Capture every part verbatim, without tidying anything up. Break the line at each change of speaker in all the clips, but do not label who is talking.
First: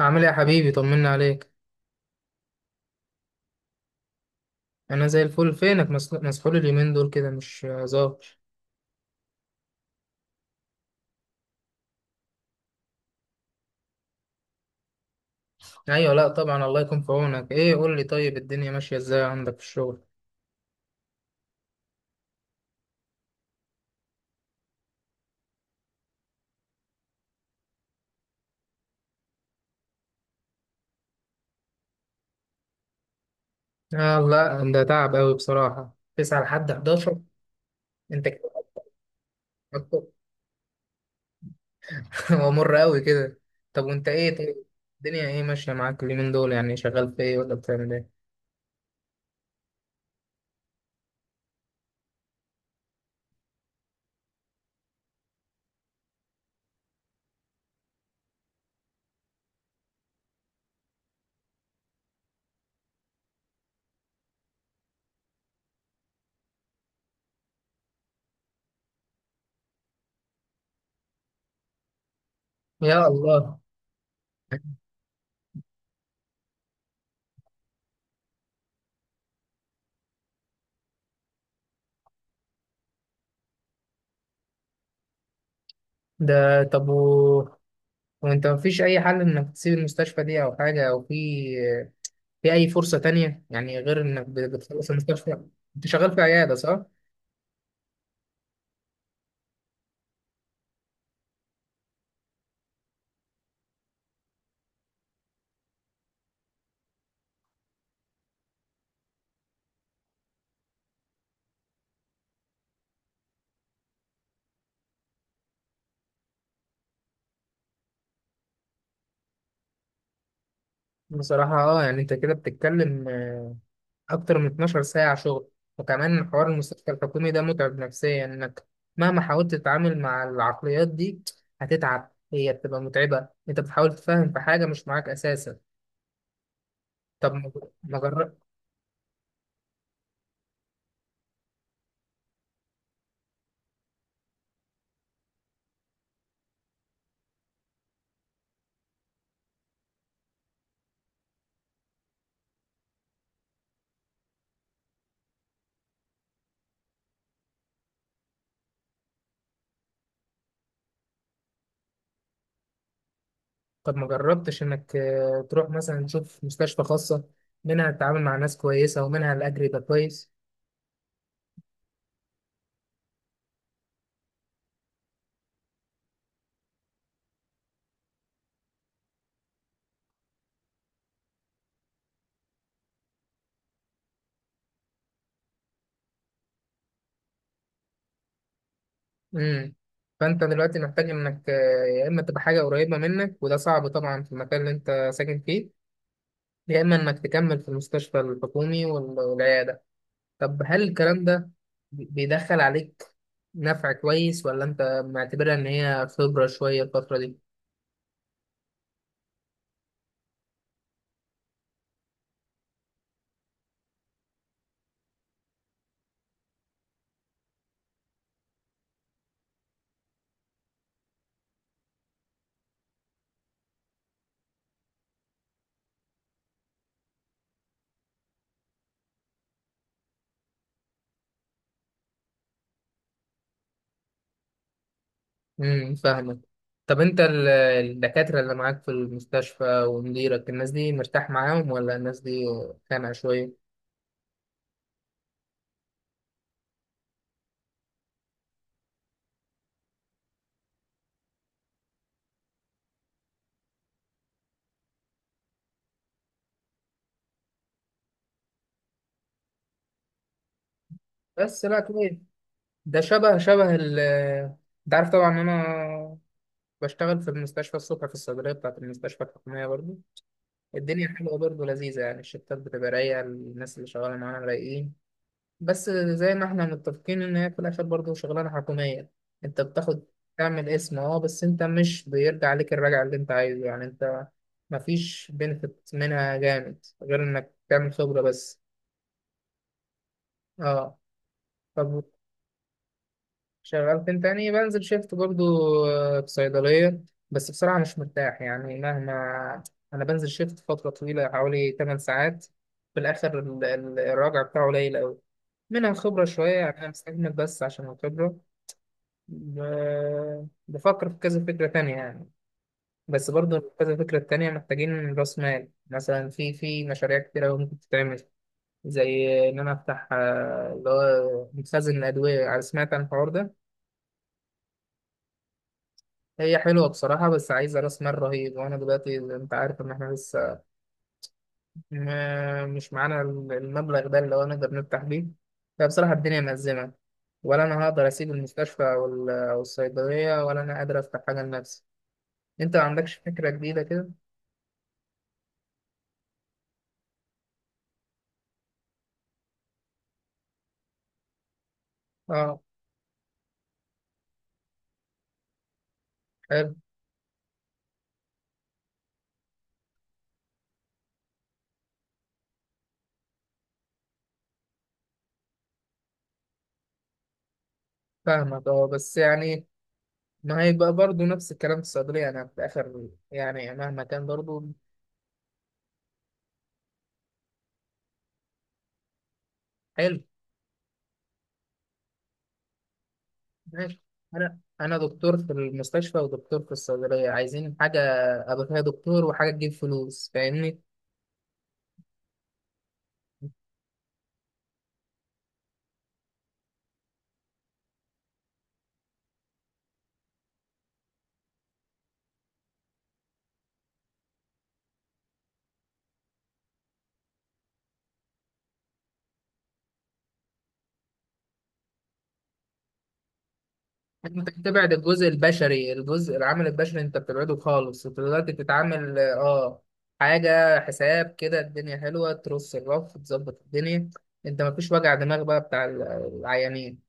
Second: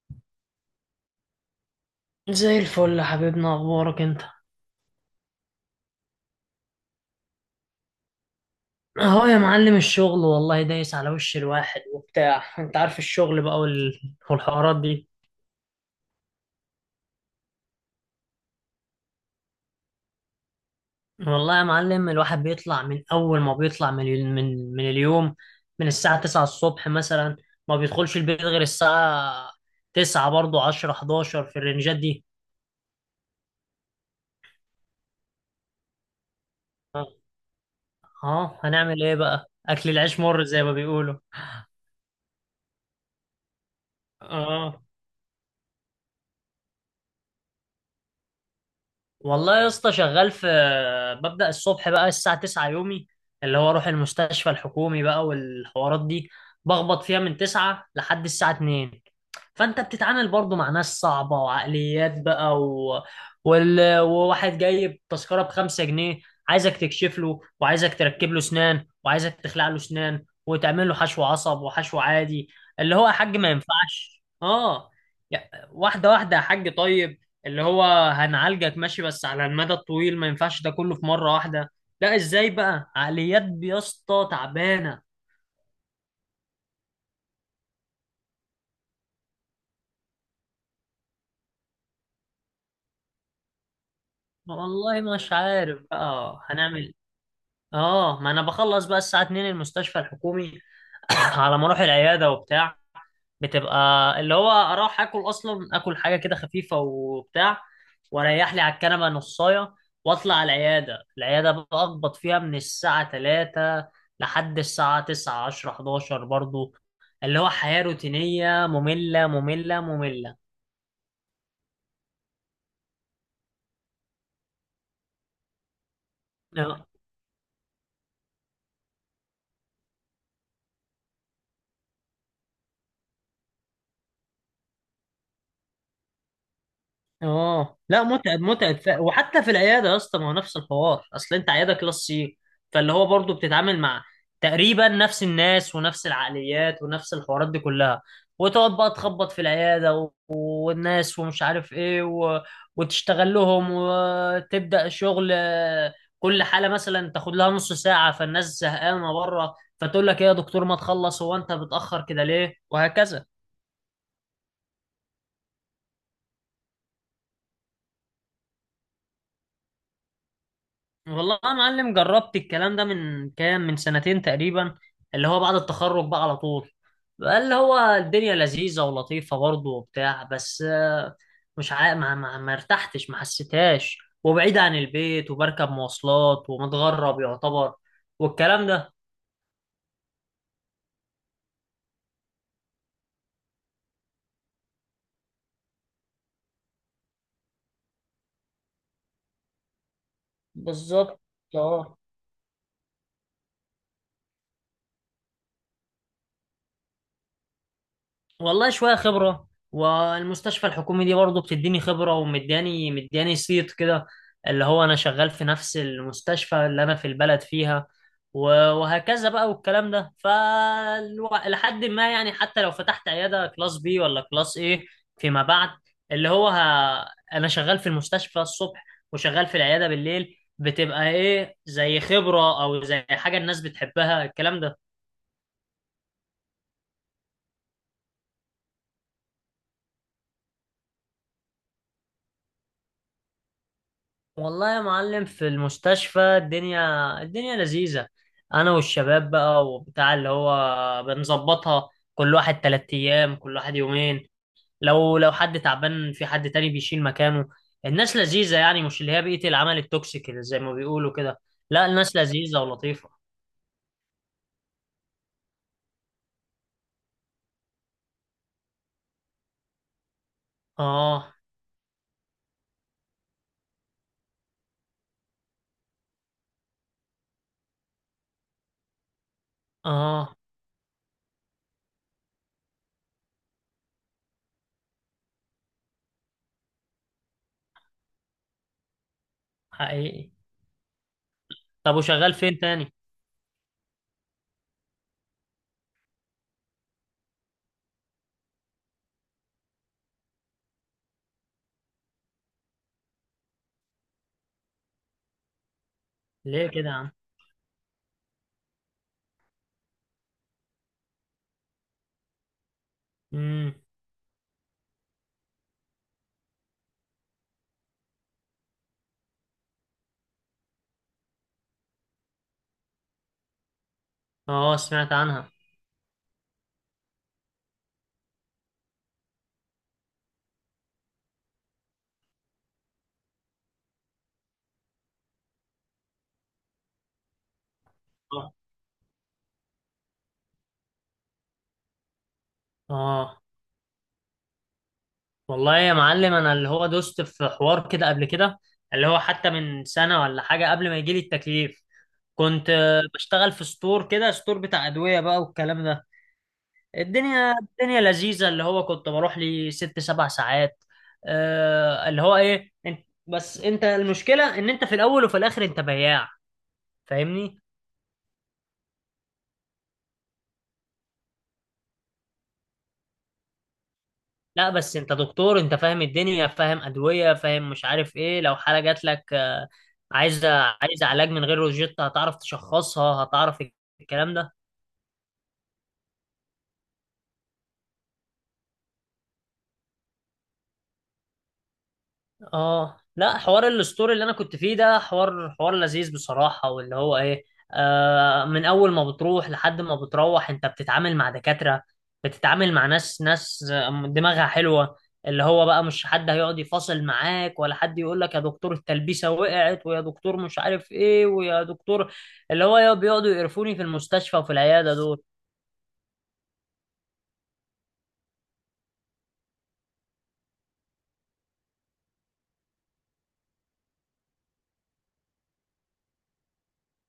عامل ايه يا حبيبي؟ طمنا عليك.
زي الفل يا حبيبنا، اخبارك انت؟
انا زي الفل. فينك؟ مس- مسحول اليومين دول كده مش ظاهر.
اهو يا معلم الشغل والله دايس على وش الواحد وبتاع، انت عارف الشغل بقى وال... والحوارات دي.
ايوه، لا طبعا، الله يكون في عونك. ايه قول لي، طيب، الدنيا ماشيه ازاي عندك في الشغل؟
والله يا معلم الواحد بيطلع، من اول ما بيطلع من ال... من من اليوم، من الساعة تسعة الصبح مثلا، ما بيدخلش البيت غير الساعة تسعة برضه، العاشرة، حداشر في الرنجات دي.
آه لا، ده تعب قوي بصراحه، تسعة لحد احد عشر انت كده.
اه، هنعمل ايه بقى، اكل العيش مر زي ما بيقولوا.
هو مر قوي كده. طب وانت ايه طيب،
اه،
الدنيا ايه ماشيه معاك اليومين دول؟ يعني شغال في ايه ولا بتعمل ايه؟
والله يا اسطى شغال في، ببدأ الصبح بقى الساعة تسعة يومي، اللي هو اروح المستشفى الحكومي بقى والحوارات دي، بخبط فيها من تسعة لحد الساعة اتنين. فانت بتتعامل برضو مع ناس صعبة وعقليات بقى و... وال... وواحد جايب تذكرة بخمسة جنيه، عايزك تكشف له وعايزك تركب له سنان وعايزك تخلع له سنان وتعمل له حشو عصب وحشو عادي. اللي
يا
هو يا حاج ما
الله.
ينفعش، اه، يا- واحدة واحدة يا حاج، طيب. اللي هو هنعالجك ماشي، بس على المدى الطويل ما ينفعش ده كله في مرة واحدة. لا ازاي بقى؟ عقليات يا اسطى تعبانة.
ده طب، و... وانت مفيش اي حل انك تسيب المستشفى دي او حاجه، او في في أي فرصة تانية يعني، غير إنك بت- بتخلص
والله مش
المستشفى؟
عارف
أنت شغال في
بقى
عيادة صح؟
هنعمل. اه، ما انا بخلص بقى الساعة اتنين المستشفى الحكومي. على ما اروح العيادة وبتاع، بتبقى اللي هو اروح اكل اصلا، اكل حاجة كده خفيفة وبتاع، واريح لي على الكنبة نصاية، واطلع على العيادة العيادة بقى اخبط فيها من الساعة الثالثة لحد الساعة تسعة، عشرة، حداشر برضو. اللي هو حياة روتينية، مملة مملة مملة.
بصراحة أه، يعني أنت كده بتتكلم، آه، أكتر من 12 ساعة شغل. وكمان حوار المستشفى الحكومي ده متعب نفسيا، إنك مهما حاولت تتعامل مع العقليات دي هتتعب. هي بتبقى متعبة، أنت بتحاول تفهم في حاجة مش معاك أساسا. طب ما
اه
ما
لا،
جر...
متعب متعب ف... وحتى في العياده يا اسطى، ما هو نفس الحوار، اصل انت عياده كلاس سي، فاللي هو برضه بتتعامل مع تقريبا نفس الناس ونفس العقليات ونفس الحوارات دي كلها، وتقعد بقى تخبط في العياده و... والناس، ومش عارف ايه، و... وتشتغل لهم، وتبدا شغل آه، كل حاله مثلا تاخد لها نص ساعه، فالناس زهقانه بره، فتقول لك ايه يا دكتور ما تخلص، هو انت بتاخر كده ليه، وهكذا.
طب ما جربتش إنك، آه، تروح مثلا تشوف مستشفى خاصة، منها تتعامل مع ناس كويسة ومنها الأجر يبقى كويس؟
والله يا معلم جربت الكلام ده من كام، من سنتين تقريبا، اللي هو بعد التخرج بقى على طول. بقى اللي هو الدنيا لذيذة ولطيفة برضه وبتاع، بس آه، مش عا... ما, ما, ما ارتحتش، ما حسيتهاش، وبعيد عن البيت، وبركب مواصلات ومتغرب يعتبر، والكلام ده.
امم فانت دلوقتي محتاج انك، آه، يا اما تبقى حاجه قريبه منك وده صعب طبعا في المكان اللي انت ساكن فيه، يا اما انك تكمل في المستشفى الحكومي وال- والعياده. طب هل
بالظبط.
الكلام ده
اه،
بي- بيدخل عليك نفع كويس، ولا انت معتبرها ان هي خبره شويه الفتره دي؟
والله شوية خبرة، والمستشفى الحكومي دي برضه بتديني خبرة، ومدياني مدياني صيت كده، اللي هو أنا شغال في نفس المستشفى اللي أنا في البلد فيها، و- وهكذا بقى والكلام ده، فلحد ما يعني حتى لو فتحت عيادة كلاس بي ولا كلاس ايه، فيما بعد، اللي هو ه... أنا شغال في المستشفى الصبح وشغال في العيادة بالليل، بتبقى ايه زي خبرة أو زي حاجة الناس بتحبها، الكلام ده.
امم فاهمك. طب انت ال- الدكاتره اللي معاك في المستشفى ومديرك، الناس دي مرتاح معاهم ولا الناس دي خانقه شويه؟
والله يا معلم في المستشفى، الدنيا الدنيا لذيذة. أنا والشباب بقى وبتاع، اللي هو بنظبطها، كل واحد تلات أيام، كل واحد يومين، لو لو حد تعبان في، حد تاني بيشيل مكانه. الناس لذيذة يعني، مش اللي هي بيئة العمل التوكسيك اللي زي ما بيقولوا كده.
بس لا،
لا،
كويس.
الناس لذيذة
ده
ولطيفة.
شبه شبه ال انت عارف طبعا، انا بشتغل في المستشفى الصبح في الصيدلية بتاعة المستشفى الحكومية برضه. الدنيا
آه،
حلوة برضه، لذيذة يعني. الشفتات بتبقى رايقة، الناس اللي شغالة معانا رايقين. بس زي ما احنا متفقين إن هي في الآخر برضه شغلانة حكومية. أنت بتاخد
آه،
تعمل اسم، اه بس أنت مش بيرجع عليك الرجع اللي أنت عايزه، يعني أنت مفيش بنفيت منها جامد غير إنك تعمل خبرة بس.
حقيقي.
اه،
طب
طب،
وشغال فين تاني؟
شغال فين تاني؟ بنزل شيفت برضو، آه، في صيدلية. بس بصراحة مش مرتاح، يعني مهما. أنا بنزل شيفت فترة طويلة حوالي 8 ساعات، في الآخر ال- ال- الراجع بتاعه قليل أوي. منها خبرة شوية
ليه
يعني، أنا
كده يا عم؟
مستحمل بس عشان الخبرة. ب- بفكر في كذا فكرة تانية يعني، بس برضو
مم.
كذا فكرة تانية محتاجين رأس مال. مثلا، في في مشاريع كتيرة أوي ممكن تتعمل. زي إن أنا أفتح، آه، اللي هو مخزن الأدوية. سمعت عن الحوار ده؟
آه، سمعت عنها.
هي حلوة بصراحة، بس عايزة رأس مال رهيب. وأنا دلوقتي أنت عارف إن إحنا لسه ما- مش معانا المبلغ ده اللي هو نقدر نفتح بيه. فبصراحة الدنيا مأزمة، ولا أنا هقدر أسيب
آه،
المستشفى أو ال- أو الصيدلية، ولا أنا قادر أفتح حاجة لنفسي. أنت ما عندكش
آه.
فكرة جديدة كده؟
والله يا معلم انا، اللي هو دوست في حوار كده قبل كده، اللي هو حتى من سنة ولا حاجة قبل ما يجيلي التكليف،
أه،
كنت آه، بشتغل في ستور كده، ستور بتاع أدوية بقى والكلام ده.
حلو،
الدنيا الدنيا لذيذة، اللي هو كنت بروح لي ست سبع ساعات. آه، اللي هو ايه، انت بس انت المشكلة ان انت في الاول وفي الاخر انت بياع، فاهمني.
فاهمك. أه بس يعني، ما هيبقى برضه نفس الكلام في الصيدلية؟ أنا في الآخر يعني مهما كان برضه.
لا بس انت دكتور، انت فاهم الدنيا، فاهم ادويه، فاهم مش عارف ايه، لو حاله جات لك آه،
حلو،
عايزه عايزه علاج من غير روجيتا، هتعرف تشخصها، هتعرف
ماشي.
الكلام ده.
انا انا دكتور في المستشفى ودكتور في الصيدليه، عايزين حاجه ابقى فيها دكتور وحاجه تجيب فلوس، فاهمني؟
اه لا، حوار الستوري اللي انا كنت فيه ده حوار حوار لذيذ بصراحة، واللي هو ايه، آه من اول ما بتروح لحد ما بتروح، انت بتتعامل مع دكاترة، بتتعامل مع ناس، ناس دماغها حلوة، اللي هو بقى مش حد هيقعد يفاصل معاك، ولا حد يقول لك يا دكتور التلبيسة وقعت، ويا دكتور مش عارف ايه، ويا دكتور، اللي هو يا- بيقعدوا يقرفوني في المستشفى
انت
وفي
بتبعد
العيادة دول.
الجزء البشري. الجزء العامل البشري انت بتبعده خالص. انت دلوقتي بتتعامل اه حاجه حساب كده، الدنيا حلوه، ترص الرف، تظبط الدنيا. انت مفيش وجع دماغ بقى بتاع ال- العيانين.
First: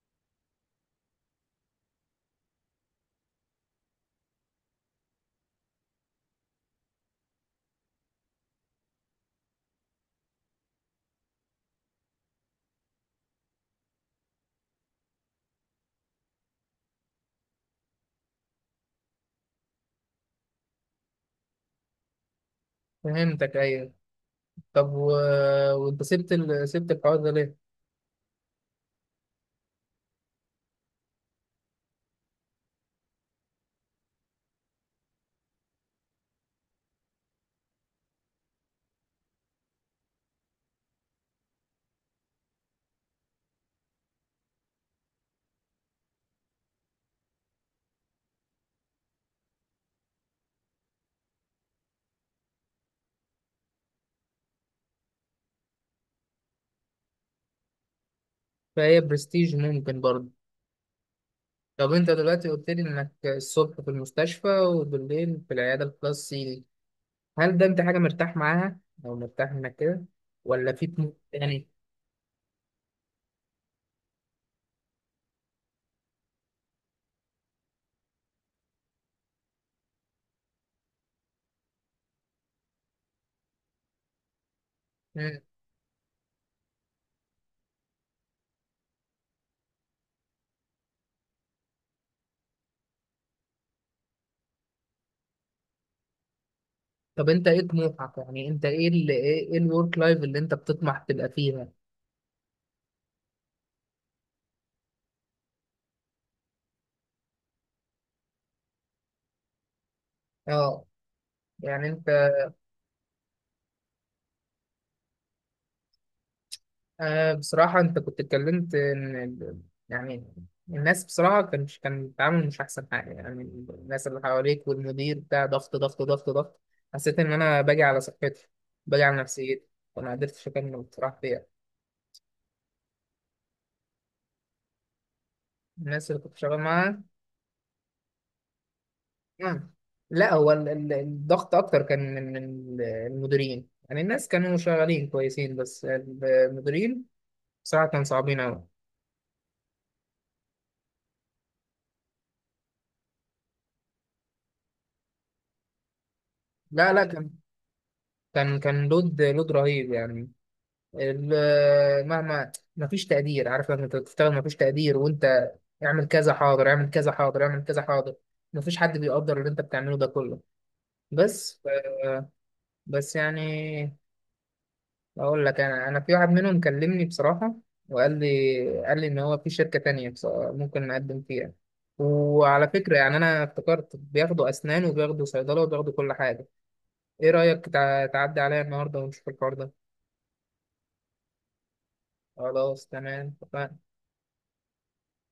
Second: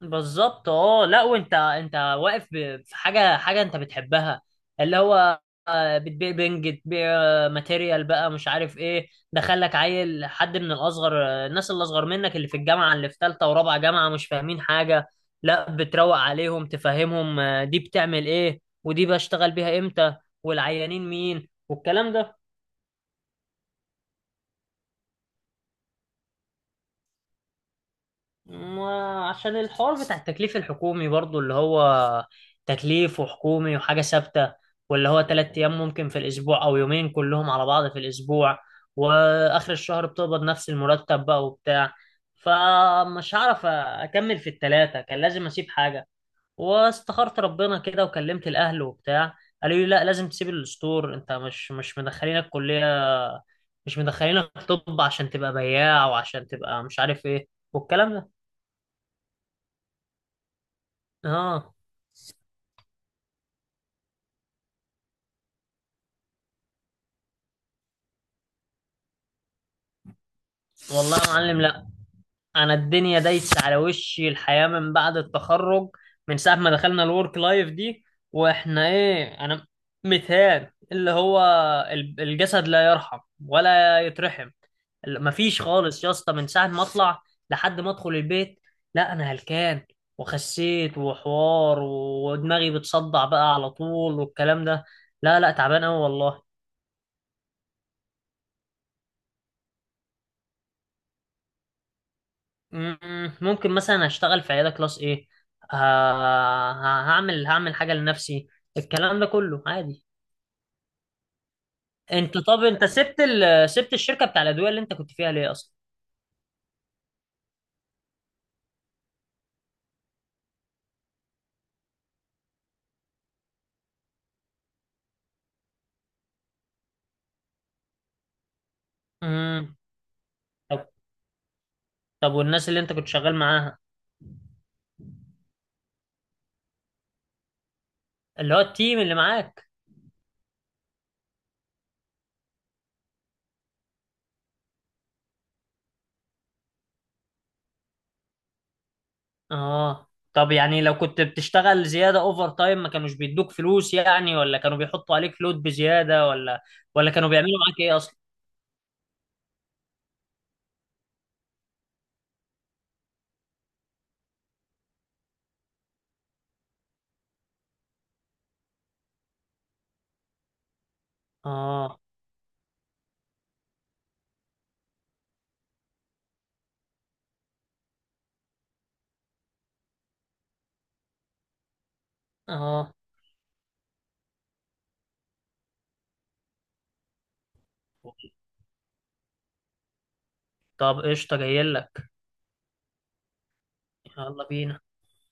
بالظبط. اه لا، وانت انت واقف ب- في حاجه حاجه انت بتحبها، اللي هو آه، بتبيع بنج، بتبيع آه، ماتيريال بقى، مش عارف ايه، دخلك عيل حد من الاصغر، آه، الناس اللي اصغر منك، اللي في الجامعه، اللي في ثالثه ورابعه جامعه، مش فاهمين حاجه، لا بتروق عليهم تفهمهم، آه، دي بتعمل ايه، ودي بشتغل بيها امتى، والعيانين مين، والكلام ده.
فهمتك، ايوه. طب و... وانت سبت ال... سبت الحوار ده ليه؟
ما عشان الحوار بتاع التكليف الحكومي برضو، اللي هو تكليف وحكومي وحاجة ثابتة، واللي هو تلات أيام ممكن في الأسبوع، أو يومين كلهم على بعض في الأسبوع، وآخر الشهر بتقبض نفس المرتب بقى وبتاع، فمش هعرف أكمل في التلاتة، كان لازم أسيب حاجة. واستخرت ربنا كده، وكلمت الأهل وبتاع، قالوا لي لا، لازم تسيب الستور، أنت مش مش مدخلينك كلية، مش مدخلينك طب عشان تبقى بياع، وعشان تبقى مش عارف إيه، والكلام ده.
فهي برستيج ممكن برضه.
اه.
طب انت دلوقتي قلت لي انك الصبح في المستشفى وبالليل في العياده الخاصة، هل ده انت حاجه مرتاح معاها، او مرتاح انك كده، ولا في طموح
والله يا معلم
يعني؟
لا، انا الدنيا دايسه على وشي، الحياه من بعد التخرج، من ساعه ما دخلنا الورك لايف دي، واحنا ايه، انا متهان، اللي هو ال- الجسد لا يرحم ولا يترحم. ال-
مم.
مفيش خالص يا اسطى، من ساعه ما اطلع لحد ما ادخل البيت، لا انا هلكان، وخسيت وحوار، ودماغي بتصدع بقى على طول والكلام ده. لا لا، تعبان قوي والله.
طب انت ايه طموحك؟ يعني انت ايه اللي، ايه الورك لايف اللي انت بتطمح تبقى فيها؟
مم، ممكن مثلا هشتغل في عيادة كلاس ايه، ه- هعمل هعمل حاجة لنفسي، الكلام ده كله عادي.
اه، يعني انت،
انت طب انت سبت ال... سبت الشركة بتاع الأدوية اللي انت كنت فيها ليه اصلا؟
آه، بصراحة أنت كنت اتكلمت إن ال- يعني الناس، بصراحة كان كان التعامل مش أحسن حاجة يعني. الناس اللي حواليك والمدير بتاع، ضغط ضغط ضغط ضغط، حسيت إن أنا باجي على صحتي، باجي على نفسيتي،
امم
وما قدرتش أكمل
طب
بصراحة فيها.
طب والناس اللي انت كنت شغال معاها،
الناس اللي كنت شغال معاها.
اللي هو التيم اللي معاك.
مم. لا هو ال- ال- الضغط أكتر كان من من المديرين، يعني الناس كانوا شغالين كويسين بس المديرين بصراحة كانوا صعبين أوي.
اه. طب يعني لو كنت بتشتغل زيادة اوفر تايم، ما كانوش بيدوك فلوس يعني، ولا كانوا بيحطوا عليك لود بزيادة، ولا
لا لا،
ولا كانوا
كان
بيعملوا معاك ايه اصلا؟
كان كان لود لود رهيب يعني. ال- مهما ما فيش تقدير، عارف؟ لما انت بتشتغل ما فيش تقدير، وانت اعمل كذا حاضر، اعمل كذا حاضر، اعمل كذا حاضر، ما فيش حد بيقدر اللي انت بتعمله ده كله. بس ف-
اه،
بس يعني، اقول لك، انا انا في واحد منهم كلمني بصراحة، وقال لي، قال لي ان هو في شركة تانية، بص- ممكن نقدم فيها. وعلى
اه.
فكرة يعني، انا افتكرت بياخدوا اسنان وبياخدوا صيدلة وبياخدوا كل حاجة. ايه رأيك تع- تعدي عليا النهاردة ونشوف الحوار ده؟
طب، قشطة، جايلك.
خلاص، تمام.
يلا بينا.